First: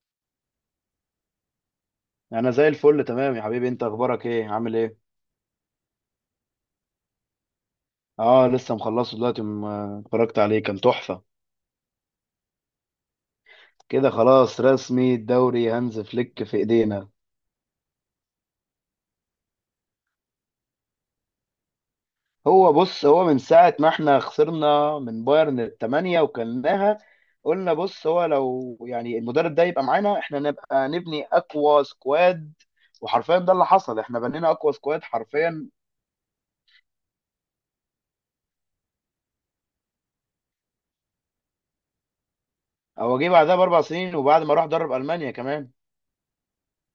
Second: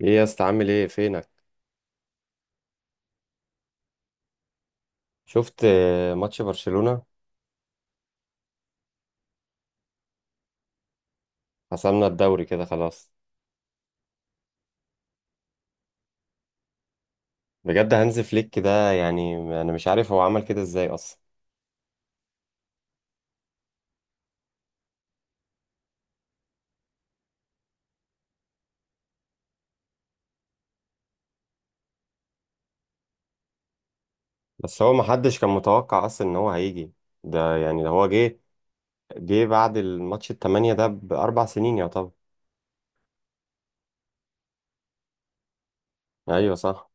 ايه يا اسطى، عامل ايه؟ فينك؟ انا زي الفل، تمام يا حبيبي. انت اخبارك ايه؟ عامل ايه؟ شفت ماتش برشلونة؟ اه، لسه مخلصه دلوقتي، اتفرجت عليه كان تحفة. حسمنا الدوري كده خلاص. كده خلاص رسمي، الدوري هانز فليك في ايدينا. بجد؟ هانز فليك ده، يعني انا مش عارف هو عمل كده ازاي اصلا. هو بص، هو من ساعة ما احنا خسرنا من بايرن الثمانية وكلناها، قلنا بص، هو لو يعني المدرب ده يبقى معانا، احنا نبقى نبني اقوى سكواد. وحرفيا ده اللي حصل، احنا بنينا اقوى بس هو سكواد محدش كان حرفيا. متوقع اصلا ان هو هيجي. ده يعني ده هو جه بعد الماتش التمانية ده ب4 سنين يا طب. هو جه بعدها ب4 سنين، وبعد ما راح درب المانيا كمان. ايوه صح.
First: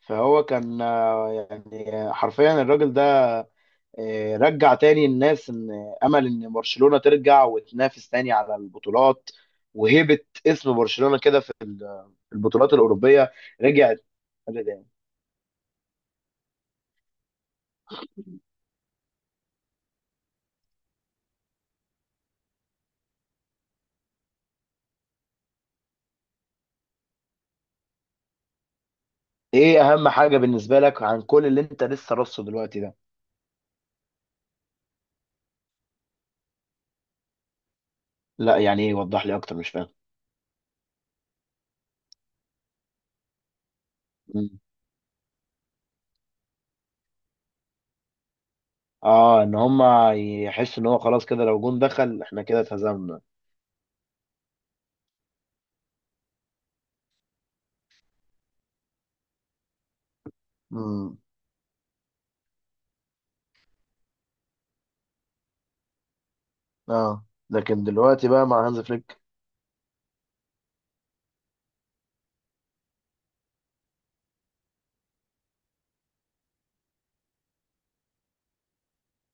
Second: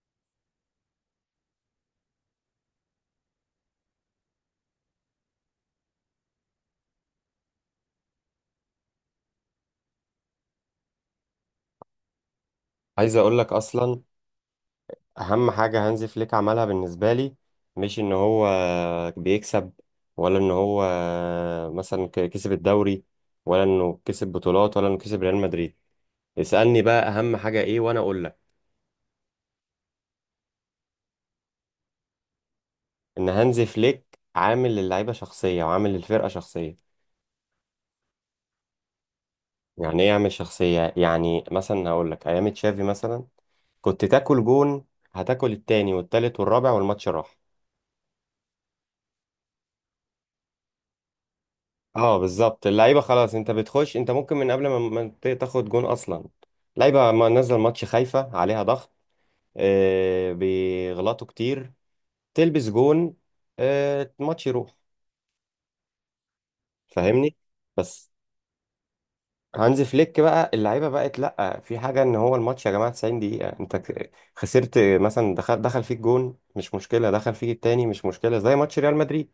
فهو كان يعني حرفيا الراجل ده رجع تاني الناس ان امل، ان برشلونة ترجع وتنافس تاني على البطولات، وهيبة اسم برشلونة كده في البطولات عايز الأوروبية اقول لك اصلا رجعت. اهم حاجه هانز فليك عملها بالنسبه لي، مش ان هو بيكسب، ولا ان هو مثلا كسب الدوري، ولا انه كسب بطولات، ولا انه كسب ريال مدريد. اسالني بقى، اهم حاجه ايه وانا اقول لك. ايه اهم حاجة بالنسبة لك عن كل اللي انت لسه رصه دلوقتي ده؟ ان هانز فليك عامل للعيبه شخصيه وعامل للفرقه شخصيه. لا يعني ايه؟ وضح لي اكتر، مش فاهم. يعني ايه يعمل شخصيه؟ يعني مثلا هقول لك ايام تشافي مثلا، كنت تاكل مم. جون، هتاكل التاني والتالت والرابع والماتش راح. اه، ان هما يحسوا ان هو خلاص كده، لو جون اه دخل احنا كده بالظبط، اللعيبه اتهزمنا. خلاص، انت بتخش، انت ممكن من قبل ما تاخد جون اصلا. لعيبه ما نزل ماتش خايفه عليها ضغط، امم، بيغلطوا كتير، تلبس جون، الماتش يروح، اه فاهمني؟ لكن بس دلوقتي بقى مع هانز فليك. هانز فليك بقى، اللعيبه بقت لا في حاجه، ان هو الماتش يا جماعه 90 دقيقه، انت خسرت مثلا، دخل فيك جون مش مشكله، دخل فيك التاني مش مشكله، زي ماتش ريال مدريد،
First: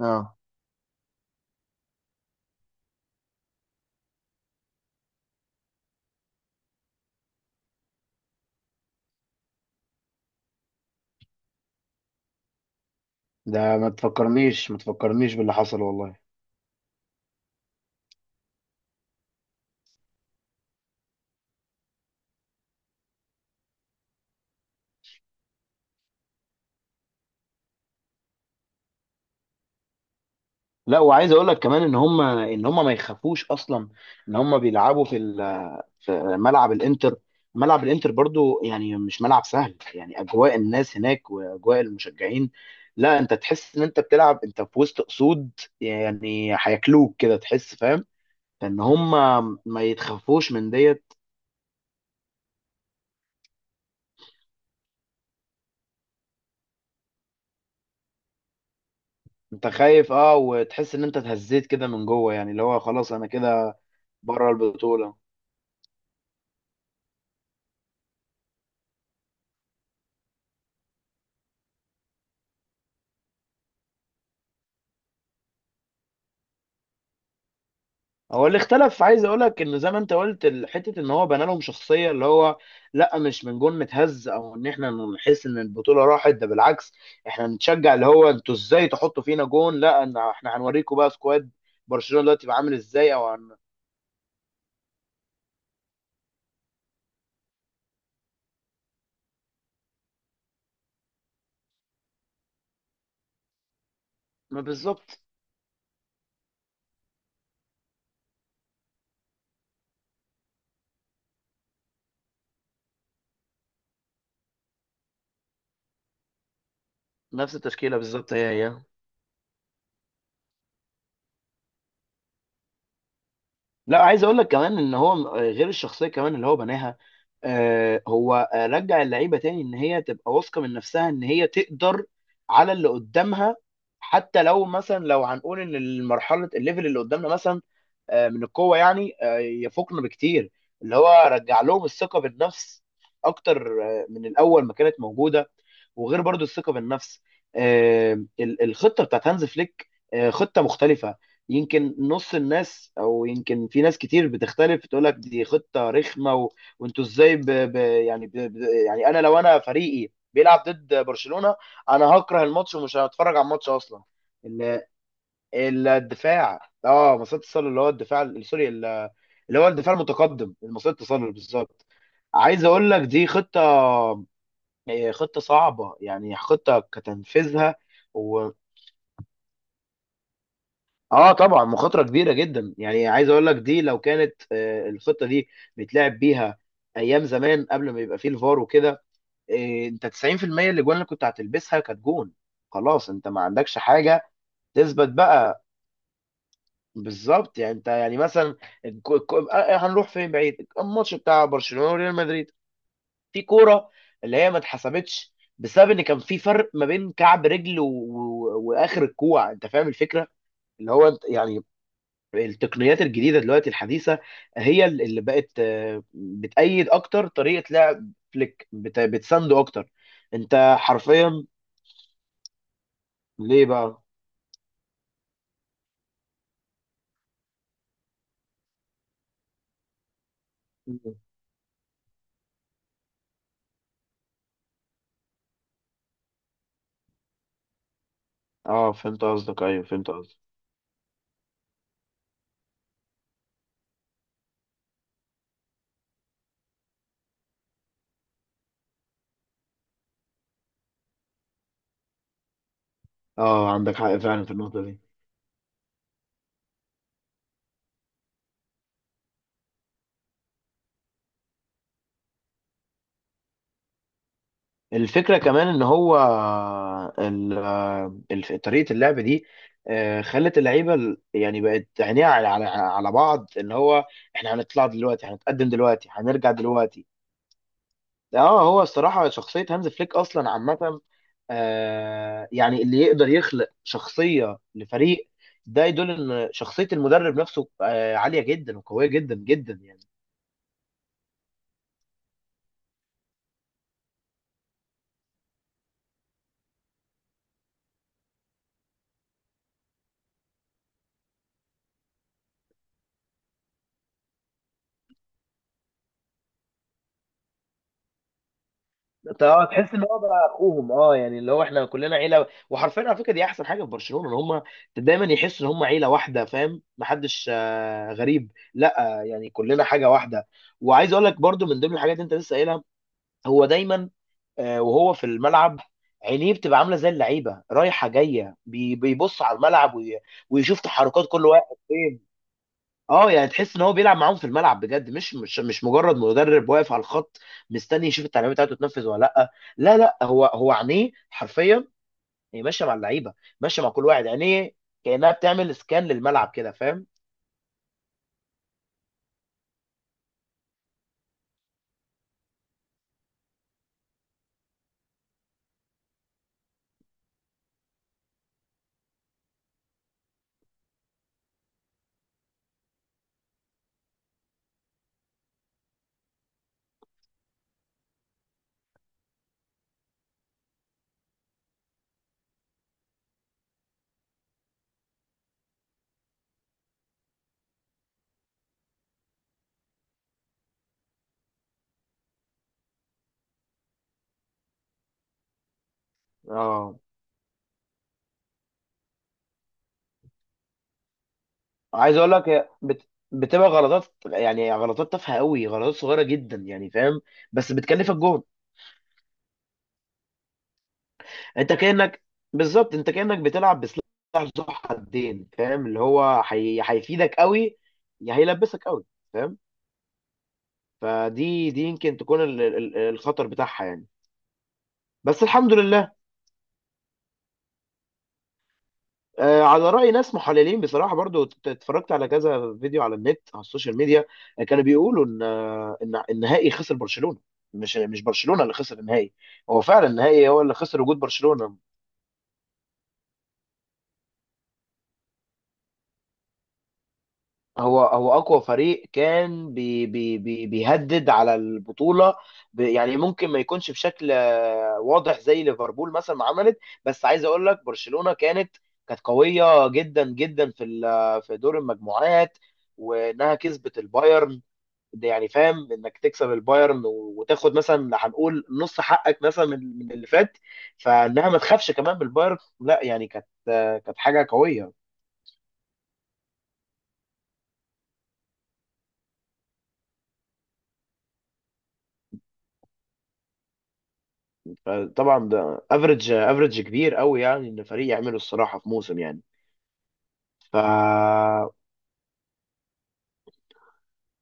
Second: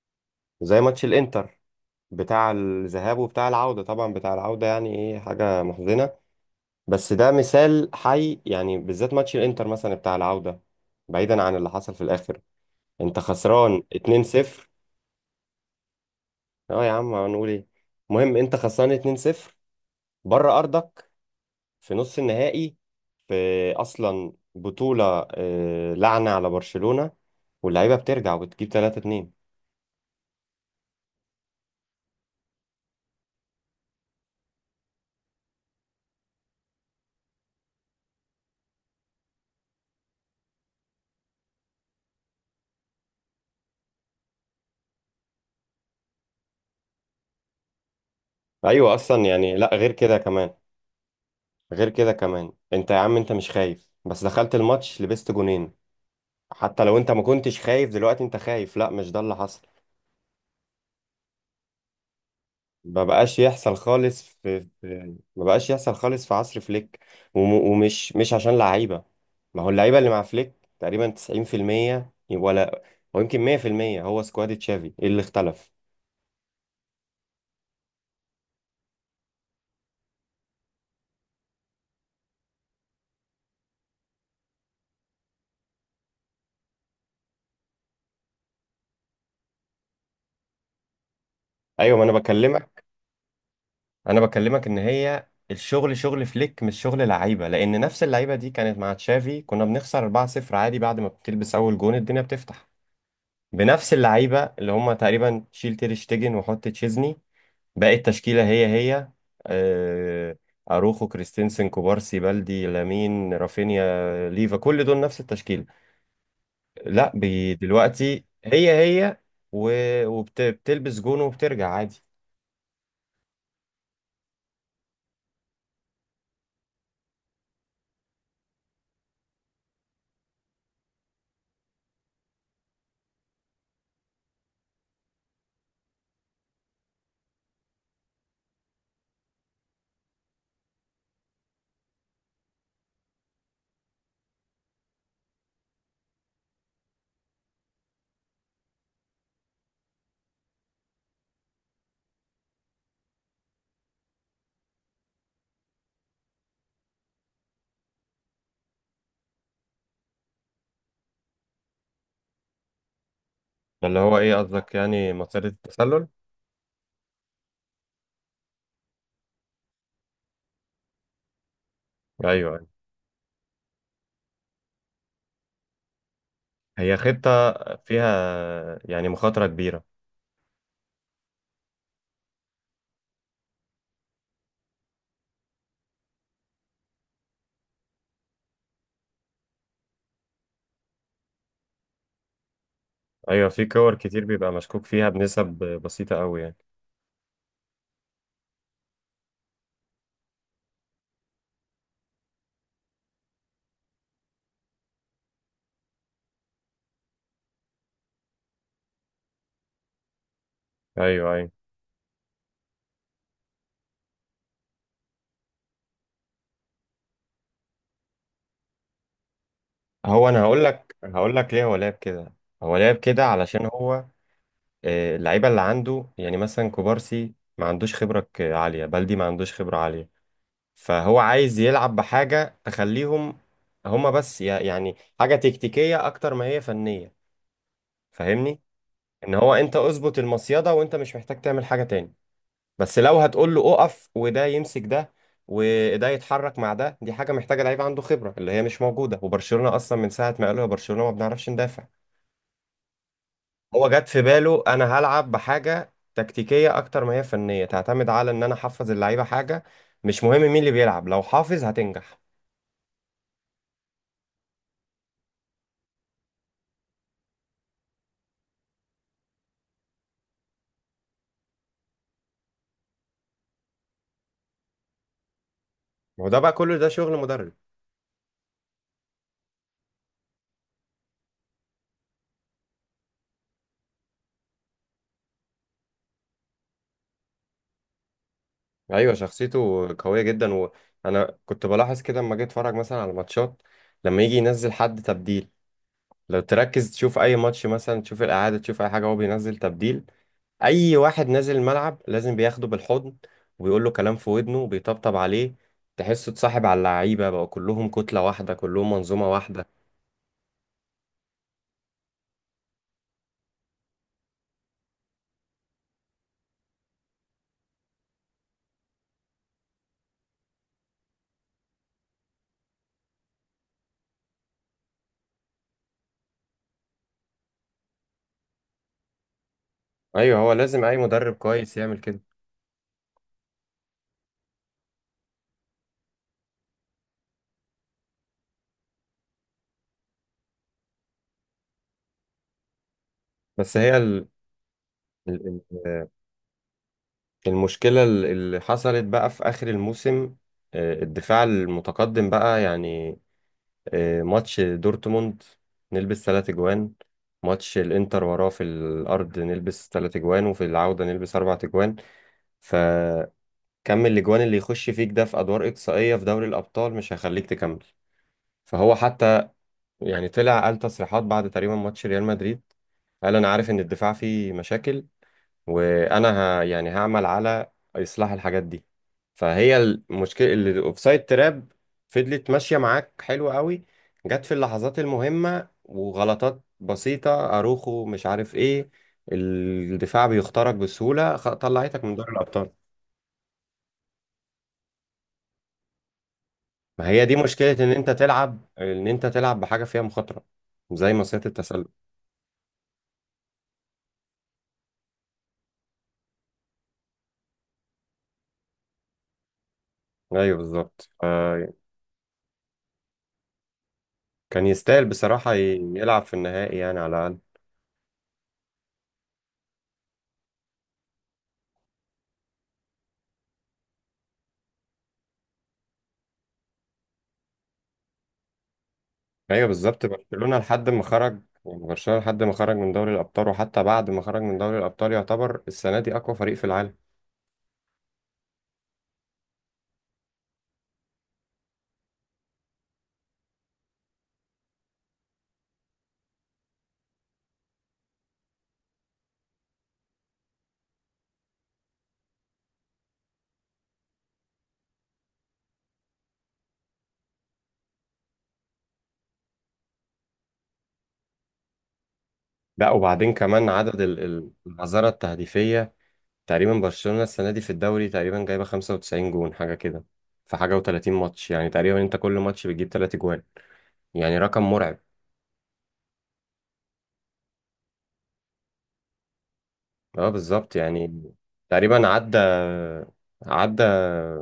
اه زي ماتش الانتر بتاع الذهاب وبتاع العوده، طبعا بتاع العوده يعني ايه، حاجه محزنه. بس ده مثال حي يعني، بالذات ماتش الانتر مثلا بتاع العودة. بعيدا عن اللي حصل في الاخر، انت ده خسران ما 2-0. تفكرنيش، ما تفكرنيش باللي حصل والله. اه يا عم هنقول ايه؟ المهم انت خسران 2-0 بره ارضك في نص النهائي، في اصلا بطولة، لعنة على برشلونة، واللعيبة بترجع وبتجيب 3-2. لا، وعايز اقول لك كمان ان هم، ما يخافوش اصلا. ان هم بيلعبوا في ملعب الانتر. ملعب الانتر برضو يعني مش ملعب سهل، يعني اجواء الناس هناك واجواء المشجعين، لا انت تحس ان انت بتلعب انت في وسط اسود، يعني هياكلوك كده تحس، فاهم؟ ان ايوه هم اصلا يعني، لا ما غير كده كمان، يتخافوش من ديت. غير كده كمان، انت يا عم انت مش خايف، بس دخلت الماتش لبست جونين. حتى لو انت ما كنتش خايف دلوقتي انت خايف، لا مش ده اللي انت حصل. خايف اه، وتحس ان انت اتهزيت كده من جوه، يعني اللي هو ما خلاص انا بقاش يحصل كده خالص بره في, البطولة. في ما بقاش يحصل خالص في عصر فليك. وم... ومش مش عشان لعيبة. ما هو اللعيبة اللي مع فليك تقريبا 90% ولا ويمكن 100%، هو سكواد تشافي، ايه اللي اختلف؟ هو اللي اختلف، عايز اقول لك ان زي ما انت قلت حته ان هو بنى لهم شخصيه، اللي هو لا مش من جون متهز، او ان احنا نحس ان البطوله راحت. ده بالعكس، احنا نتشجع، اللي هو انتوا ازاي تحطوا فينا جون، لا إن احنا هنوريكم بقى سكواد ايوه، ما انا برشلونه دلوقتي بقى عامل بكلمك، ازاي، انا بكلمك ان هي الشغل شغل فليك مش شغل لعيبة، لان نفس اللعيبة دي كانت مع تشافي كنا بنخسر 4-0 عادي، بعد ما بتلبس اول جون الدنيا بتفتح. بنفس اللعيبة، ما اللي هم بالظبط. تقريبا شيل تير شتيجن وحط تشيزني، باقي التشكيلة هي هي. آه، أروخو، كريستينسن، كوبارسي، بالدي، لامين، رافينيا، ليفا، كل دول نفس التشكيلة. لا نفس التشكيله دلوقتي بالظبط، هي هي هي. هي، وبتلبس جون وبترجع عادي. لا عايز اقول لك كمان ان هو، غير الشخصيه كمان اللي هو بناها، هو رجع اللعيبه تاني ان هي تبقى واثقه من نفسها، ان هي تقدر على اللي قدامها. حتى لو مثلا، لو هنقول ان المرحله، الليفل اللي قدامنا مثلا من القوه، يعني يفوقنا بكتير. اللي هو رجع لهم الثقه بالنفس اكتر من الاول ما كانت موجوده. وغير برضو الثقه بالنفس، آه، الخطه بتاعت هانز فليك خطه مختلفه. يمكن نص الناس، او يمكن في ناس كتير بتختلف تقول لك دي خطه رخمه، وانتوا ازاي يعني يعني انا، لو فريقي بيلعب ضد برشلونه، انا هكره الماتش ومش هتفرج على الماتش ده اللي اصلا. هو ايه ال... قصدك؟ يعني مسيرة التسلل؟ الدفاع، اه مصيدة التسلل، اللي هو الدفاع سوري اللي هو الدفاع المتقدم، مصيدة التسلل بالظبط. عايز ايوه، اقول لك دي خطه، خطه صعبه يعني، خطه هي خطة كتنفيذها فيها يعني مخاطرة كبيرة. اه طبعا مخاطره كبيره جدا. يعني عايز اقول لك دي لو كانت الخطه دي بيتلعب بيها ايام زمان، قبل ما يبقى فيه الفار وكده، انت 90% اللي جوان اللي كنت هتلبسها كانت جون، خلاص انت ما ايوه، في عندكش كور حاجه كتير بيبقى مشكوك فيها تثبت بنسب بقى. بسيطة قوي يعني. بالظبط يعني، انت يعني مثلا، هنروح فين بعيد، الماتش بتاع برشلونه وريال مدريد، في كوره اللي هي ما اتحسبتش بسبب ان كان في فرق ما بين كعب رجل واخر الكوع، انت فاهم الفكره، اللي هو انت ايوه ايوه. يعني التقنيات الجديده دلوقتي الحديثه هي اللي بقت بتأيد اكتر طريقه لعب فليك، بتسانده اكتر. هو انا هقول انت لك هقول حرفيا. لك ليه هو لعب كده. هو لعب كده علشان ليه بقى؟ هو، اللعيبه اللي عنده، يعني مثلا كوبارسي ما عندوش خبره عاليه، بلدي ما عندوش خبره عاليه. مم. فهو عايز يلعب بحاجه تخليهم، هما بس يعني حاجه تكتيكيه اكتر ما هي فنيه، فاهمني؟ اه فهمت ان هو قصدك، انت ايوه فهمت اظبط قصدك. المصيده وانت مش محتاج تعمل حاجه تاني، بس لو هتقول له اقف وده يمسك ده وده يتحرك مع ده، دي حاجه محتاجه لعيب عنده خبره اللي هي مش موجوده، وبرشلونه اصلا من ساعه ما قالوا يا برشلونه ما بنعرفش ندافع. اه هو عندك جت حق في فعلا في باله النقطه انا دي. هلعب بحاجه تكتيكيه اكتر ما هي فنيه، تعتمد على ان انا احفظ اللعيبه حاجه. مش مهم مين اللي بيلعب، لو حافظ هتنجح. الفكره كمان ان هو، طريقه اللعب دي خلت اللعيبه، يعني بقت عينيها على بعض، اللي هو احنا هنطلع دلوقتي، هنتقدم دلوقتي، ما هو ده هنرجع بقى كله، ده دلوقتي. شغل مدرب. اه، هو الصراحة شخصية هانز فليك أصلا عامة، آه يعني اللي يقدر يخلق شخصية لفريق، ده يدل إن شخصية المدرب نفسه آه عالية جدا وقوية ايوه، جدا جدا شخصيته يعني. قويه جدا، وانا كنت بلاحظ كده لما جيت اتفرج مثلا على ماتشات. لما يجي ينزل حد تبديل، لو تركز تشوف اي ماتش مثلا، تشوف الاعاده، تشوف اي حاجه هو بينزل تبديل، اي واحد نازل الملعب لازم بياخده بالحضن وبيقول له كلام في ودنه وبيطبطب عليه. تحسه اتصاحب على اللعيبه، بقوا كلهم كتله واحده، كلهم منظومه انت اه واحده. تحس ان هو بقى اخوهم، اه يعني اللي هو احنا كلنا عيله. وحرفيا على فكره دي احسن حاجه في برشلونه، ان هم دايما يحسوا ان هم عيله واحده، فاهم؟ محدش آه غريب، لا آه يعني كلنا حاجه واحده. وعايز اقول لك برضو من ضمن الحاجات اللي انت لسه قايلها، هو دايما وهو في الملعب، عينيه بتبقى عامله زي اللعيبه رايحه جايه، بيبص على الملعب ايوه، هو ويشوف لازم اي تحركات مدرب كل واحد كويس يعمل كده. فين. اه يعني تحس ان هو بيلعب معاهم في الملعب بجد، مش مجرد مدرب واقف على الخط، مستني يشوف التعليمات بتاعته تنفذ ولا لا. هو، عينيه حرفيا هي ماشيه مع اللعيبه، بس ماشيه مع هي كل واحد. عينيه كانها ال- بتعمل سكان ال- للملعب كده، فاهم؟ المشكله اللي حصلت بقى في اخر الموسم، الدفاع المتقدم بقى يعني، ماتش دورتموند نلبس 3 اجوان، ماتش الانتر وراه في الارض نلبس 3 اجوان، وفي العوده نلبس 4 اجوان. ف كم الاجوان اللي يخش فيك ده في ادوار اقصائيه في دوري الابطال مش هيخليك تكمل. فهو حتى يعني طلع قال تصريحات بعد تقريبا ماتش ريال مدريد، قال انا عارف ان الدفاع فيه مشاكل، وانا يعني هعمل على اصلاح الحاجات دي. فهي المشكله، اللي الاوفسايد تراب فضلت ماشيه معاك حلو قوي، جت في اللحظات المهمه وغلطات اه بسيطه، اروخو مش عارف ايه، الدفاع بيخترق بسهوله، طلعتك من عايز اقول دوري لك هي الابطال. بتبقى غلطات، يعني غلطات تافهه قوي، غلطات صغيره جدا يعني، ما فاهم؟ هي دي مشكلة بس ان انت بتكلفك جهد. تلعب ان انت تلعب بحاجة فيها مخاطرة زي مصيدة انت التسلل. كانك، بالظبط انت كانك بتلعب بسلاح ذو حدين، فاهم؟ اللي هو هيفيدك قوي، يا هيلبسك قوي، فاهم؟ ايوه بالظبط. فدي دي يمكن تكون ال- الخطر بتاعها يعني. كان يستاهل بس بصراحة الحمد ي- لله يلعب في النهائي يعني على الاقل. على رأي ناس محللين بصراحة برضو، اتفرجت على كذا فيديو على النت، على السوشيال ميديا، كانوا بيقولوا ان ان النهائي خسر برشلونة، مش برشلونة اللي خسر النهائي. ايوه هو بالظبط، فعلا النهائي برشلونة هو اللي لحد ما خسر وجود خرج، برشلونة. يعني برشلونة لحد ما خرج من دوري الابطال، وحتى بعد ما خرج من دوري الابطال يعتبر السنة دي اقوى فريق في العالم. هو أقوى فريق كان بي بي بي بيهدد على البطولة، يعني ممكن ما يكونش بشكل واضح زي ليفربول مثلا ما عملت. بس عايز اقول لك برشلونة كانت قوية جدا جدا في دور المجموعات، وانها كسبت البايرن. ده يعني فاهم انك تكسب البايرن وتاخد مثلا، هنقول نص حقك مثلا من اللي فات، فانها ما تخافش كمان من البايرن، لا، لا يعني وبعدين كمان عدد كانت ال- حاجه ال- قويه. العذارة التهديفية. تقريبا برشلونة السنة دي في الدوري تقريبا جايبة 95 جون حاجة كده، في حاجة و30 ماتش، يعني تقريبا انت كل ماتش بتجيب 3 جوان، يعني رقم مرعب. فطبعا ده افريج، كبير قوي يعني، ان فريق يعمله الصراحه في موسم يعني. اه ف بالظبط يعني. تقريبا عدى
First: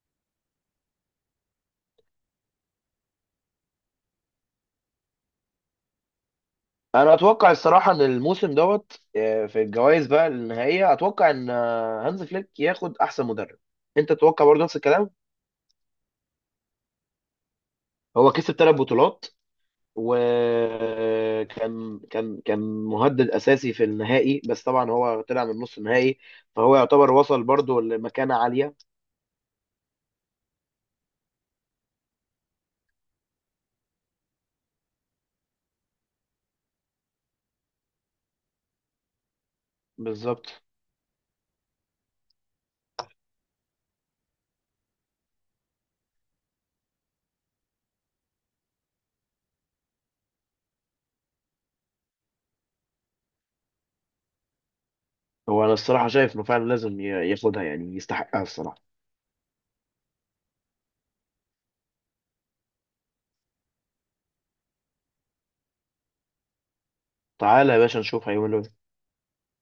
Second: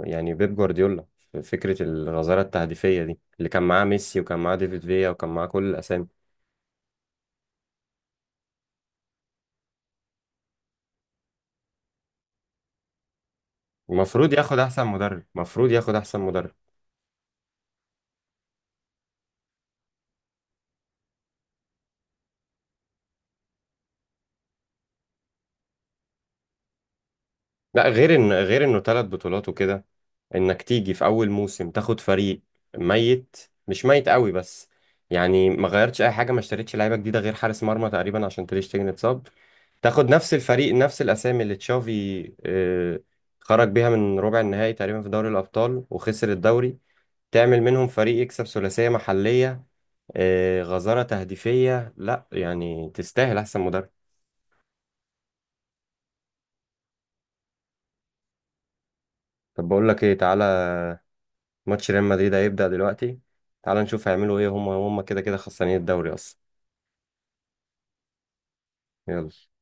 يعني بيب جوارديولا في فكرة الغزارة التهديفية دي، اللي كان معاه ميسي وكان معاه ديفيد فيا وكان معاه كل الأسامي. انا اتوقع الصراحه ان الموسم دوت، في الجوائز بقى النهائيه، اتوقع ان هانز فليك ياخد احسن مدرب. انت المفروض تتوقع ياخد برضه نفس أحسن الكلام. مدرب، المفروض ياخد أحسن مدرب. هو كسب ثلاث بطولات، وكان كان كان مهدد اساسي في النهائي، بس طبعا هو طلع من نص النهائي. فهو يعتبر وصل برضه لا، غير ان، لمكانة غير عالية. انه 3 بطولات وكده، انك تيجي في اول موسم تاخد فريق ميت، مش ميت قوي بس يعني، ما غيرتش اي حاجه، ما اشتريتش لعيبه جديده غير حارس مرمى تقريبا عشان تريشتجن اتصاب، تاخد نفس بالظبط، الفريق نفس الاسامي اللي تشافي خرج بيها من ربع النهائي تقريبا في دوري الابطال وخسر الدوري، تعمل منهم فريق يكسب ثلاثيه محليه، غزاره تهديفيه، لا يعني تستاهل احسن مدرب. هو انا الصراحة شايف انه فعلا لازم ياخدها، يعني يستحقها الصراحة. طب بقول لك ايه، تعالى ماتش ريال مدريد هيبدأ دلوقتي، تعال نشوف هيعملوا ايه، هم كده كده خسرانين الدوري اصلا. تعالى يا باشا نشوف هيعملوا ايه. يلا.